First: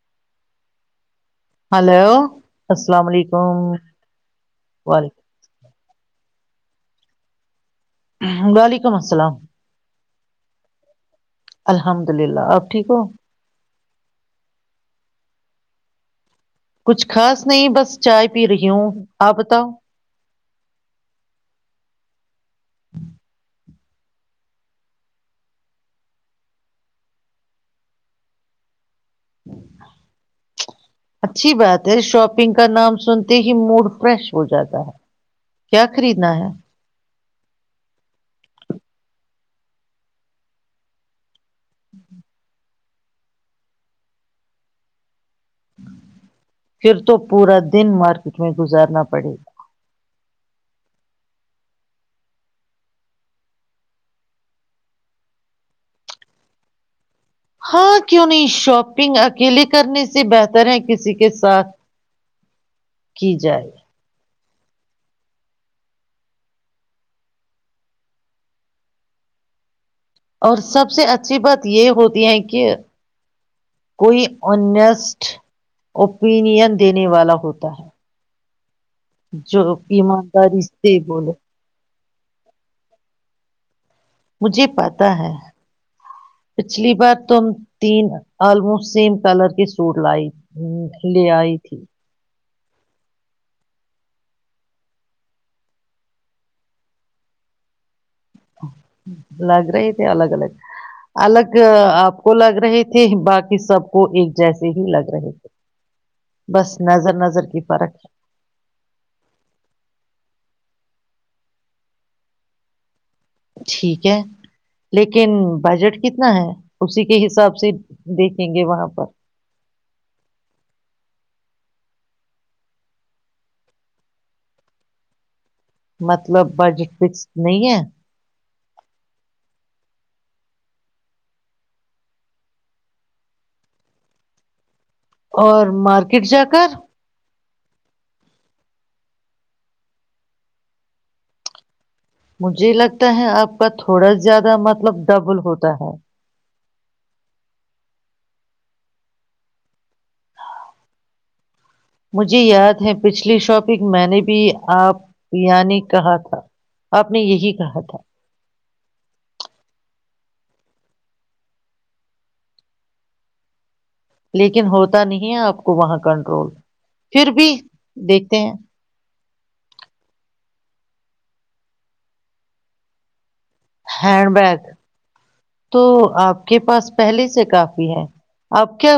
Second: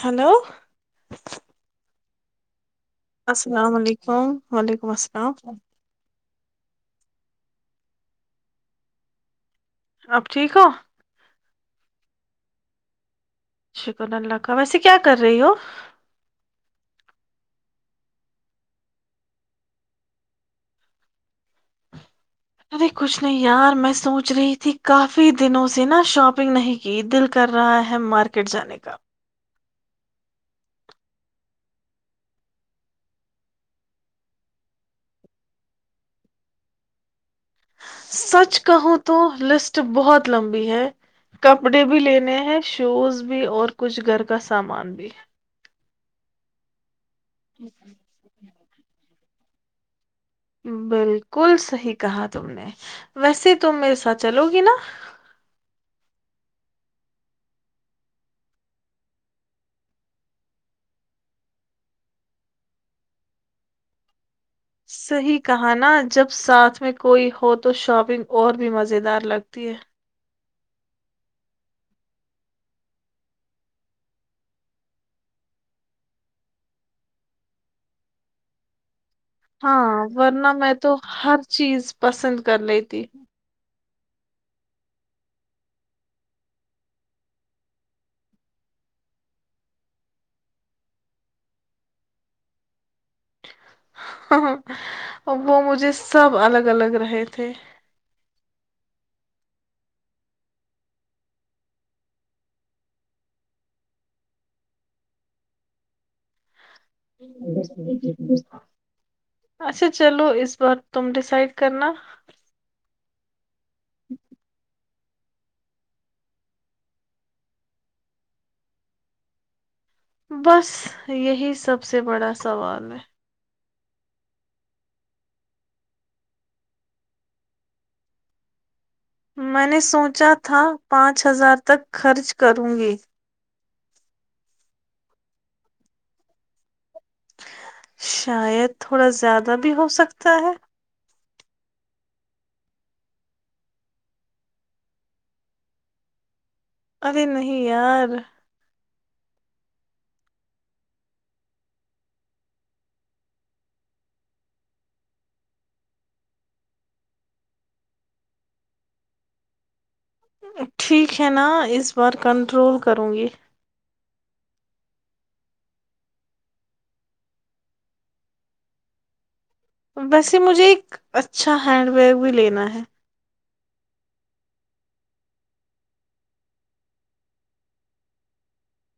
Hello hello السلام علیکم السلام علیکم وعلیکم السلام وعلیکم السلام اپ ٹھیک ہو الحمد للہ آپ ٹھیک ہو شکر اللہ کا ویسے کیا کر رہی ہو [unintelligible] کچھ خاص نہیں بس چائے پی رہی ہوں آپ بتاؤ اب کچھ نہیں یار میں سوچ رہی تھی کافی دنوں سے نا شاپنگ نہیں کی دل کر رہا ہے مارکیٹ جانے کا [unintelligible] اچھی بات ہے شاپنگ کا نام سنتے ہی موڈ فریش ہو جاتا ہے کیا خریدنا ہے سچ کہوں تو لسٹ بہت لمبی ہے کپڑے بھی لینے ہیں شوز بھی اور کچھ گھر کا سامان بھی پھر [unintelligible] تو پورا دن مارکیٹ میں گزارنا [unintelligible] بڑے [unintelligible] بالکل صحی کہا تم نے ویسے ت میرے ساتھ چلو گی نا [unintelligible] ہاں کیوں نہیں شاپنگ اکیلے کرنے سے بہتر ہے کسی کے ساتھ کی جائے [unintelligible] صحیح کہانا جب ساتھ میں کوئی ہو تو شاپنگ اور بھی مزیدار لگتی ہے [unintelligible] اور سب سے اچھی بات یہ ہوتی ہے کہ کوئی اسٹ اوپینین دینے والا ہوتا ہے جو ہاں ورنہ ایمانداری میں تو سے بولو ہر چیز پسند کر لیتی [unintelligible] مجھے پتا ہے پچھلی بار تم تین آلموسٹ سیم کلر کے سوٹ لائی لے آئی تھی [unintelligible] ہ وہ مجھے سب الگ الگ رہے تھے [unintelligible] لگ رہے تھے الگ الگ الگ آپ کو لگ رہے تھے باقی سب کو ایک جیسے ہی لگ رہے تھے [unintelligible] نظر نظر کی فرق ہے۔ اچھا چلو اس بار [unintelligible] تم ڈسائڈ کرنا [unintelligible] ٹھیک ہے [unintelligible] لیکن بجٹ کتنا ہے اسی کے حساب سے دیکھیں گے وہاں پر بس یہی سب سے بڑا سوال ہے [unintelligible] مطلب بجٹ فکسڈ نہیں ہے [unintelligible] میں نے سوچا تھا پانچ ہزار تک خرچ کروں گی اور مارکیٹ جا کر شاید تھوڑا زیادہ بھی ہو سکتا ہے مجھے لگتا ہے آپ کا تھوڑا زیادہ مطلب ڈبل ہوتا ہے ارے نہیں یار مجھے یاد ہے پچھلی شاپنگ میں نے بھی آپیانی کہا تھا آپ نے یہی کہا تھا ٹھیک ہے نا اس بار کنٹرول کروں گی لیکن ہوتا نہیں ہے آپ کو وہاں کنٹرول پھر بھی دیکھتے ہیں ویسے مجھے ایک اچھا ہینڈ بیگ بھی لینا ہے ہینڈ بیگ تو آپ کے پاس پہلے سے کافی ہے آپ کیا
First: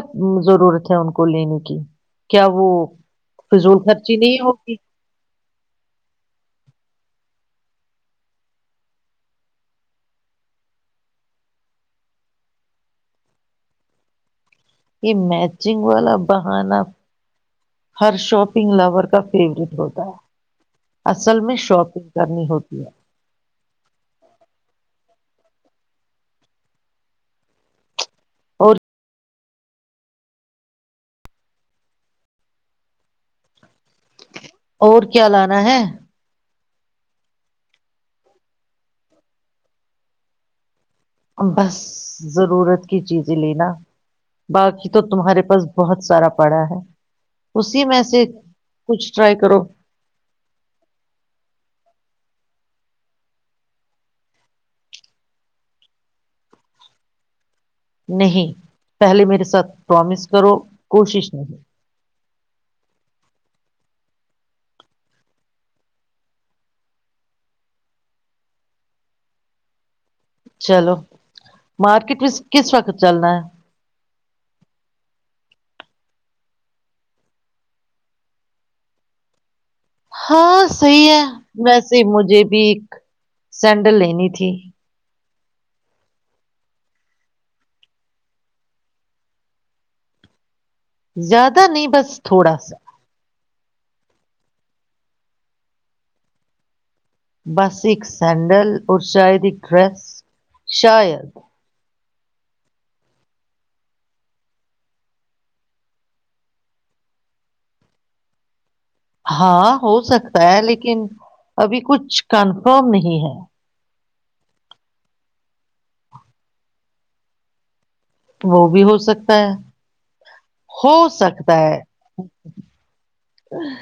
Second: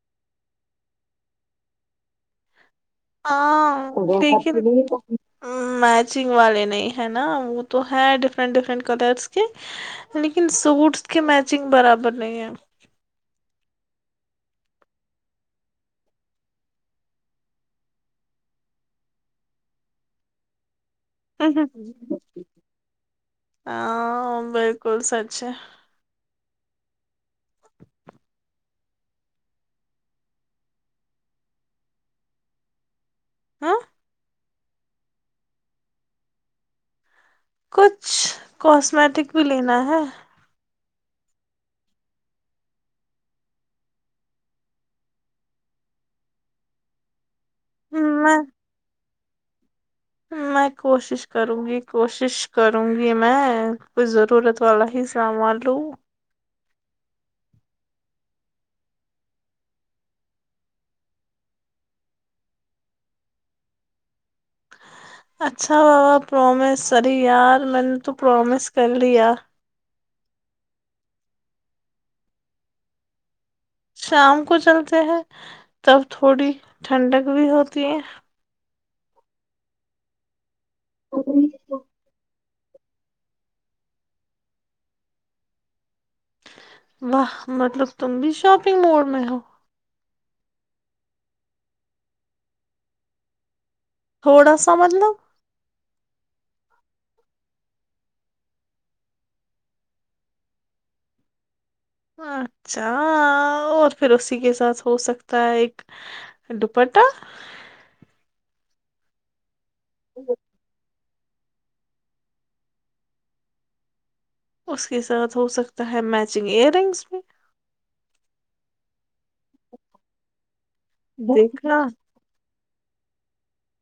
ضرورت ہے ان کو لینے کی کیا وہ ہاں فضول خرچی دھے نہیں ہوگی میچنگ والے نہیں ہے نا وہ تو ہے ڈفرنٹ ڈفرنٹ کلرس کے لیکن سوٹس کے میچنگ برابر نہیں ہے [unintelligible] یہ میچنگ والا بہانا ہر شاپنگ لور کا فیوریٹ ہوتا ہے اصل میں شاپنگ کرنی ہوتی ہے ہاں بالکل سچ [unintelligible] اچھا [unintelligible] اور ہاں اور کیا لانا ہے کچھ کاسمیٹک بھی لینا ہے بس ضرورت کی چیزیں لینا باقی تو تمہارے پاس بہت سارا پڑا ہے اسی میں سے کچھ ٹرائی کرو میں کوشش کروں گی کوشش کروں گی میں کچھ ضرورت والا ہی سامان لوں نہیں پہلے میرے ساتھ پرامس کرو کوشش نہیں اچھا بابا پرومس سری یار میں نے تو پرومس کر ل یار چلو مارکیٹ میں کس وقت چلنا ہے شام کو چلتے ہیں تب تھوڑی ٹھنڈک بھی ہوتی ہے ہاں صحیح ہے ویسے مجھے ویک سینڈل لینی تھی واہ مطلب تم بھی شاپنگ موڈ میں ہو زیادہ نہیں بس تھوڑا سا تھوڑا سا مطلب بس ایک سینڈل اور شاید ایک ڈریس شاید اچھا اور پھر اسی کے ساتھ ہو سکتا ہے ایک دوپٹہ ہاں ہو سکتا ہے لیکن ابھی کچھ کنفرم نہیں ہے اس کے ساتھ ہو سکتا ہے میچنگ ایئر رنگس بھی وہ بھی ہو سکتا ہے ہو سکتا ہے دیکھا ا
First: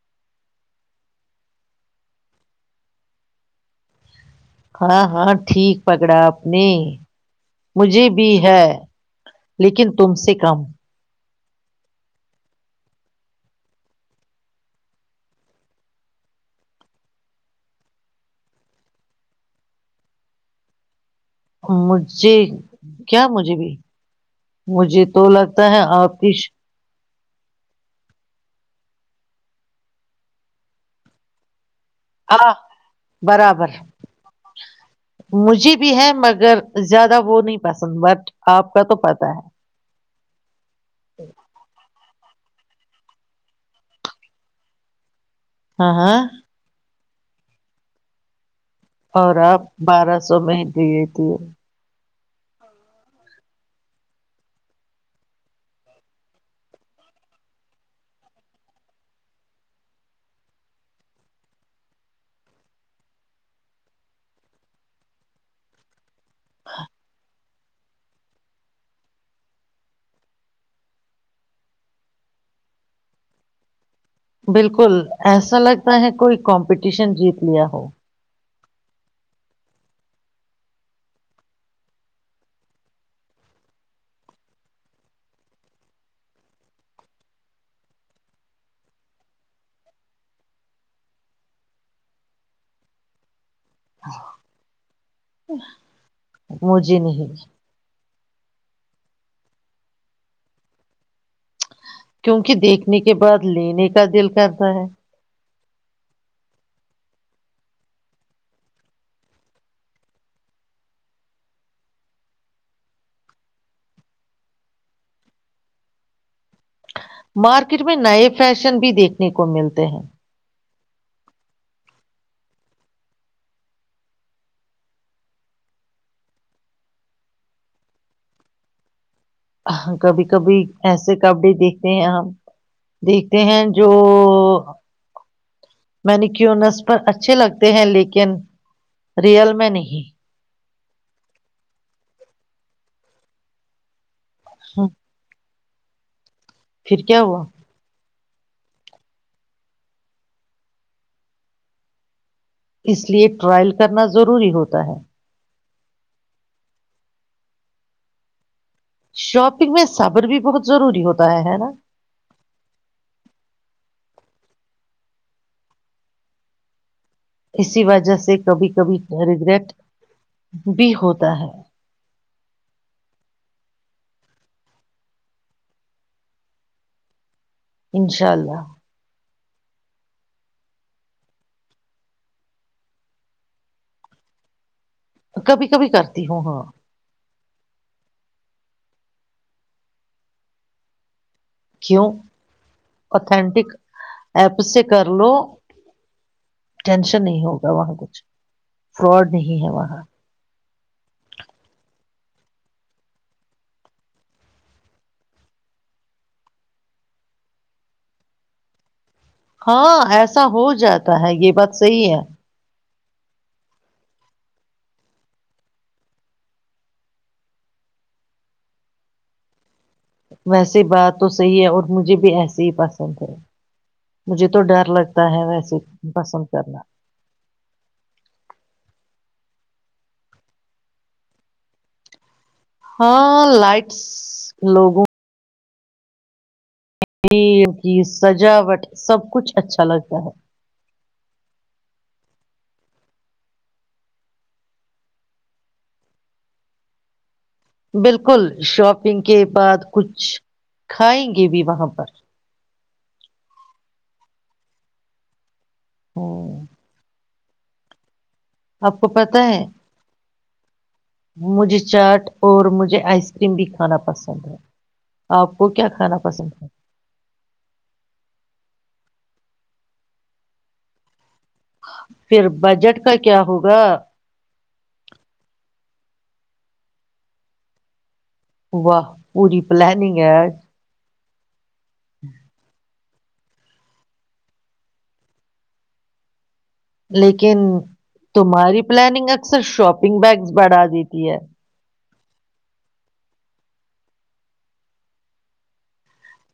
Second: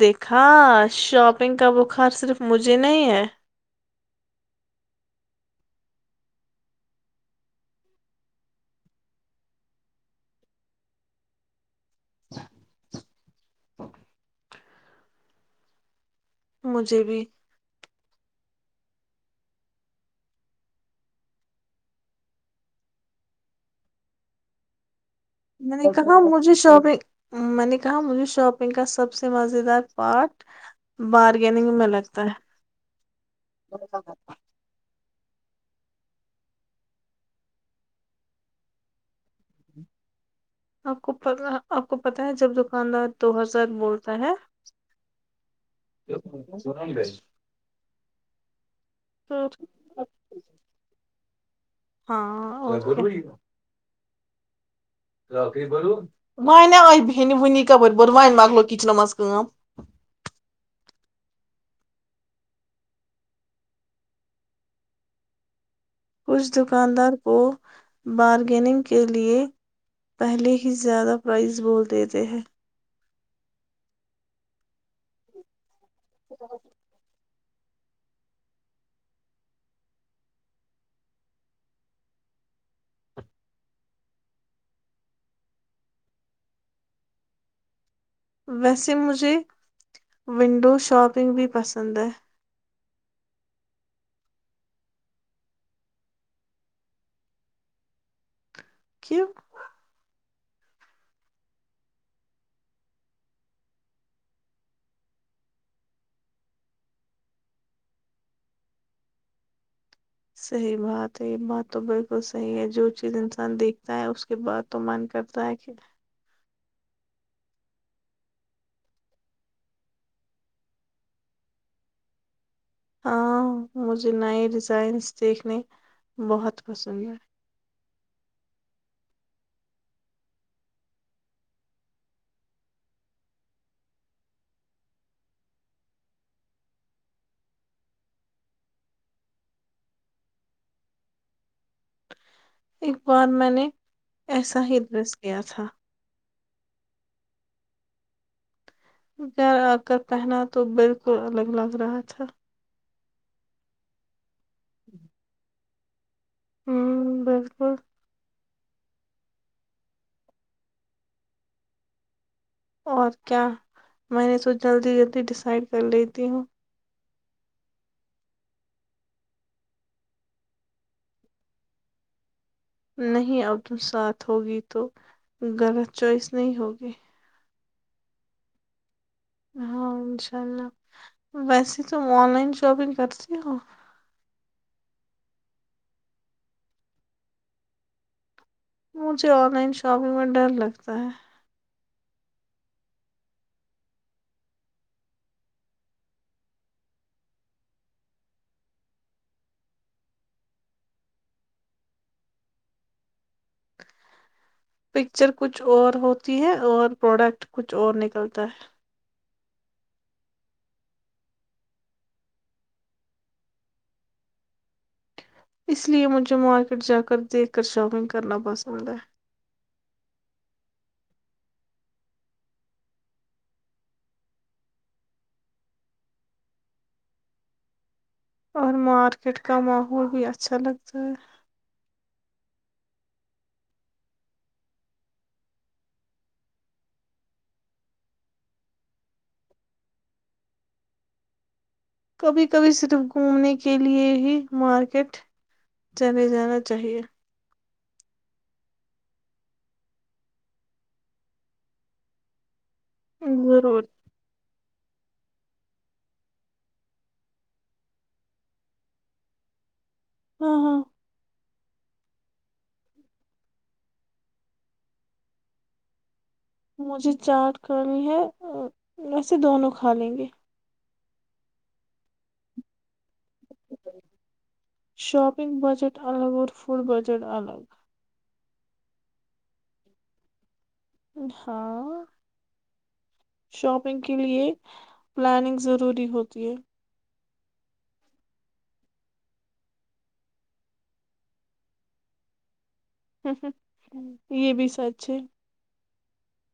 دیکھا شاپنگ کا بخار صرف مجھے نہیں ہے ہاں ہاں ٹھیک پکڑا آپ نے مجھے بھی ہے لیکن تم سے کم مجھے بھی مجھے کیا مجھے بھی مجھے تو لگتا میں ہے نے آپ کہا کی مجھے شاپنگ میں نے کہا مجھے شاپنگ کا سب سے مز دار پارٹ بارگیننگ مل ہاں برابر مجھے بھی ہے مگر زیادہ وہ نہیں پسند بٹ آپ کا تو پت ہے آک پت آک پت جب دکاندار دو ہزار بولتا ہے ہاں ہاں سورام بھائی اور تو آپ بارہ سو میں ہی دیے تھے ہاں اور ونی آئی بنے ونی کپور ب و مکل کچن مز کچھ دکاندار کو بارگیننگ کے لئے پہلے ہی زیادہ پرائز بول دیتے ہیں بالکل ایسا لگ کوئی کمپٹیشن جیت لیا ہو ویسے مجھے ونڈو شاپنگ بھی پسند ہے مجھے نہیں کی کیونکہ دیکھنے کے بعد لینے کا دل کرتا ہے صحیح بات ہے یہ بات تو بالکل صحیح ہے جو چیز انسان دیکھتا ہے اس کے بعد تو من کرتا ہے کہ مارکیٹ میں نئے فیشن بھی دیکھنے کو ملتے ہیں ہاں مجھے نئے ڈیزائنس دیکھنے بہت پسند ہیں کبھی کبھی ایسے کبڈی دیکھتے ہیں ہم دیکھتے ہیں جو میں نے کیونس پر اچھے لگتے ہیں لیکن ریئل میں نہیں ایک بار میں نے ایسا ہی ڈریس گیا تھا پھر کیا ہوا گھر آ کر پہنا تو بالکل الگ لگ رہا تھا اس لیے ٹرائل کرنا ضروری ہوتا ہے ہوں بالکل شاپنگ میں صابر بھی بہت ضروری ہوتا ہے ہے نا اور کیا میں نے سو جلدی جلدی ڈسائڈ کر لیتی ہوں اسی وجہ سے کبھی کبھی ریگریٹ بھی ہوتا ہے نہیں اب تم ساتھ ہوگی تو غلط چوائس نہیں ہوگی انشاء اللہ ہاں انشاء اللہ ویسے تم آن لائن شاپنگ کرتی ہو کبھی کبھی کرتی ہوں ہاں مجھے آن لائن شاپنگ میں ڈر لگتا ہے کیوں اتنٹک ایپ سے کر لو ٹینشن نہیں ہوگا وہاں کچھ فراڈ نہیں ہے وہاں پکچر کچھ اور ہوتی ہے اور پروڈکٹ کچھ اور نکلتا ہے ہاں ایسا ہو جاتا ہے یہ بات صحی ہے اس لیئے مجھے مارکیٹ جا کر دیکھ کر شاپنگ کرنا پسند ہے ویسیے بات تو صحی ہے اور مجھے بھی ایسے ہی پسند ہے مجھے تو ڈر لگتا ہے ویسے پسند کرنا اور مارکیٹ کا ماحول بھی اچھا لگتا ہے ہاں لائٹس لوگوں کی سجاوٹ سب کچھ اچھا لگتا ہے کبھی کبھی صرف گھومنے کے لیئے ہی مارکیٹ چلے جانا چاہیے بالکل شاپنگ کے بعد کچھ کھائیں گے بھی وہاں پر ضرور [inaudible] آپ کو پت ہے ہاں ہاں مجھے چاٹ اور مجھے آئس کریم بھی کھانا پسند ہے آپ کو کیا کھانا پسند ہے مجھے چاٹ کرنی ہے ویسے دونوں کھا لیں گے پھر بجٹ کا کیا ہوگا شاپنگ بجٹ الگ اور فڈ بجٹ الگ واہ پوری پلانگ ہے ہاں شاپنگ کے لیئے پلاننگ ضروری ہوتی ہے لیکن تمہاری پلاننگ اکثر شاپنگ بیگس بڑھا دیتی ہے یہ بھی سچ ہے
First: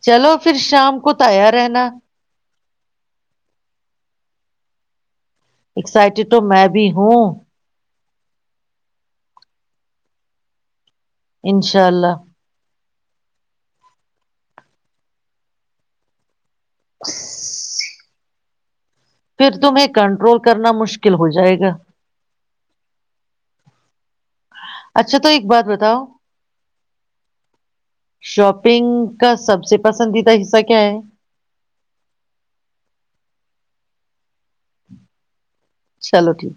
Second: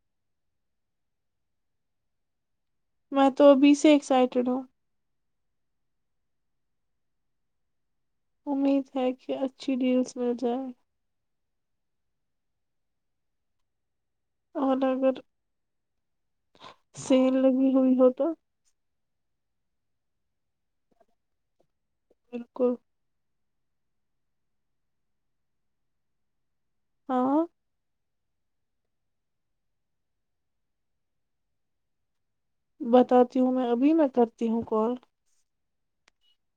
چلو پھر شام کو ت آیا رہنا میں تو ابھی سے ایکسائٹیڈ ہوں اسائٹیڈ تو میں بھی ہوں امید ہے کہ اچھی ڈیلز مل جائیں اشاء اللہ اور اگر سین لگی ہوئی ہو تو پھر تمہیں کنٹرول کرنا مشکل ہو جائے گا بالکل اچھا تو ایک بات بتاؤ ہاں شاپنگ کا سب سے پسندیدہ حصہ کیا ہے بتاتی ہوں میں ابھی میں کرتی ہوں کال چلو ٹھیک